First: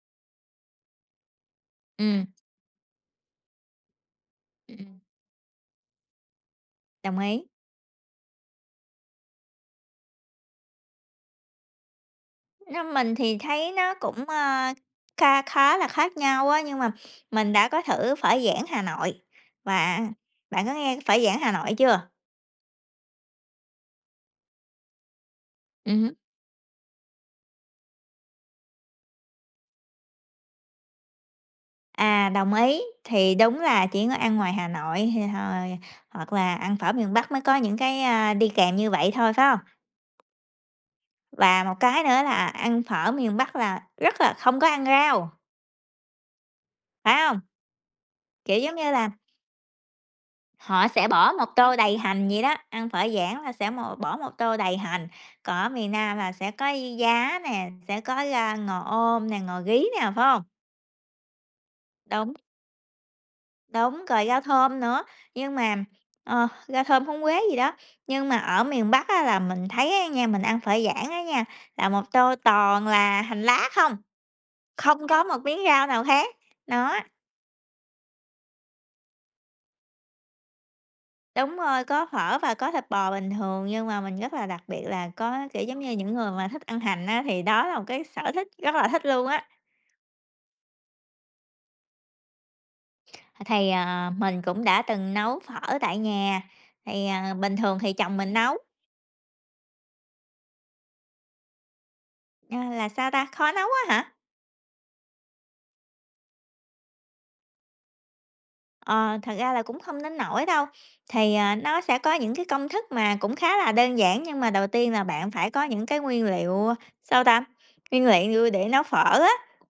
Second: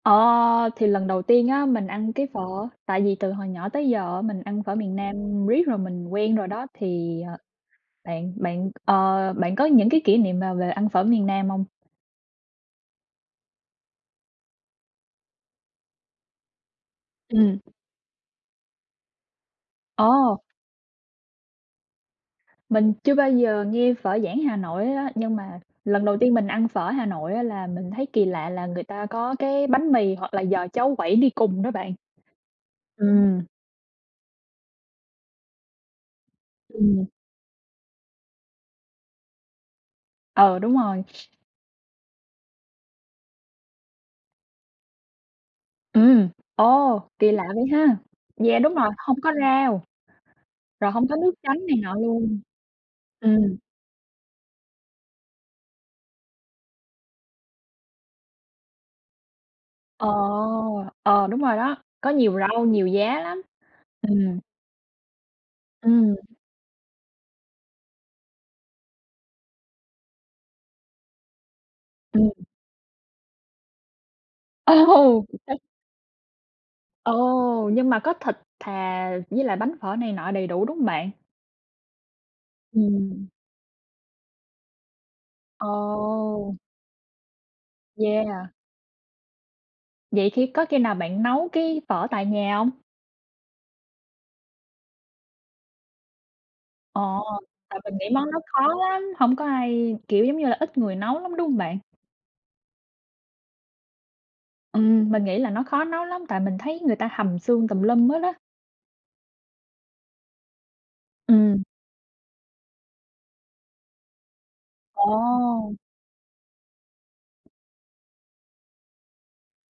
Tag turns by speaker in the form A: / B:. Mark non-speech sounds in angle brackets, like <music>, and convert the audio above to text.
A: Ờ, thì lần đầu tiên á mình ăn
B: Ừm.
A: cái phở, tại vì từ hồi nhỏ tới giờ mình ăn phở miền
B: Ừm.
A: Nam riết rồi mình quen rồi đó,
B: Đồng
A: thì, ờ,
B: ý.
A: bạn bạn, ờ, bạn có những cái kỷ niệm nào về ăn phở miền Nam hông?
B: Nó mình thì thấy nó cũng, a, kha khá là khác nhau á, nhưng mà mình
A: Ừm.
B: đã có thử phở Giảng Hà Nội, và
A: Ồ.
B: bạn có nghe cái phở Giảng Hà Nội chưa?
A: Mình chưa bao giờ nghe phở Giảng Hà Nội hết á, nhưng mà
B: Ừm
A: lần
B: hứm.
A: đầu tiên mình ăn phở Hà Nội á là mình thấy kỳ lạ là người ta có cái bánh mì hoặc là giò cháo quẩy đi cùng đó bạn.
B: À, đồng ý, thì
A: Ừm.
B: đúng là chỉ có ăn ngoài Hà Nội thì hồi hoặc là ăn phở
A: Ừm.
B: miền Bắc mới có những cái, a, đi kèm như vậy thôi, phải hông?
A: Ờ, đúng rồi.
B: Và một cái nữa là ăn phở miền Bắc là rất là không có ăn rau!
A: Ừm, ồ,
B: Phải
A: kỳ
B: hông?
A: lạ vậy ha!
B: Kiểu,
A: Yeah, đúng
B: giống
A: rồi,
B: như là
A: hông có rau,
B: họ
A: rồi hông
B: sẽ
A: có nước
B: bỏ một
A: chấm
B: tô
A: này nọ
B: đầy hành
A: luôn.
B: vậy đó, ăn phở Giảng là
A: Ừm.
B: sẽ một bỏ một tô đầy hành, còn ở miền Nam là sẽ có giá nè, sẽ có rau ngò om nè, ngò rí
A: Ờ,
B: nè, phải hông?
A: ờ, đúng rồi đó, có
B: Đúng.
A: nhiều rau, nhiều giá lắm.
B: Đúng, rồi
A: Ừm.
B: rau thơm nữa, nhưng mà
A: Ừm.
B: ờ, rau thơm, húng quế gì đó, nhưng mà ở miền Bắc á là mình thấy á nha, mình ăn phở Giảng á nha, là một tô
A: <unintelligible>
B: toàn là hành lá không, không
A: Ồ!
B: có một miếng
A: <unintelligible>
B: rau nào khác, nó.
A: Ồ, nhưng mà có thịt thà với lại bánh phở này nọ đầy đủ, đúng hông bạn?
B: Đúng rồi, có phở và có thịt bò
A: Ừm.
B: bình thường nhưng mà mình rất là đặc biệt là có kiểu, giống như, những người mà
A: Ồ!
B: thích ăn hành á, thì đó là một cái sở
A: Yeah.
B: thích rất là thích luôn á.
A: Vậy khi có khi nào bạn nấu cái phở tại nhà hông?
B: Ờ, thì, ờ, mình cũng đã từng nấu phở tại nhà, thì,
A: Ồ,
B: ờ, bình thường
A: tại
B: thì
A: mình nghĩ
B: chồng
A: món
B: mình
A: đó
B: nấu.
A: khó lắm, hông có ai kiểu, giống như là, ít người nấu lắm, đúng hông bạn?
B: A, là sao ta, khó nấu á hả?
A: Ừm, mình nghĩ là nó khó nấu lắm tại mình thấy người ta hầm xương tùm lum hết á.
B: Ờ, thật ra là cũng không đến nổi đâu, thì, ờ,
A: Ừm.
B: nó sẽ có những cái công thức mà cũng khá là đơn giản, nhưng mà đầu tiên là bạn phải có
A: Ồ!
B: những cái nguyên liệu, sao ta, nguyên lạng lui để nấu phở á.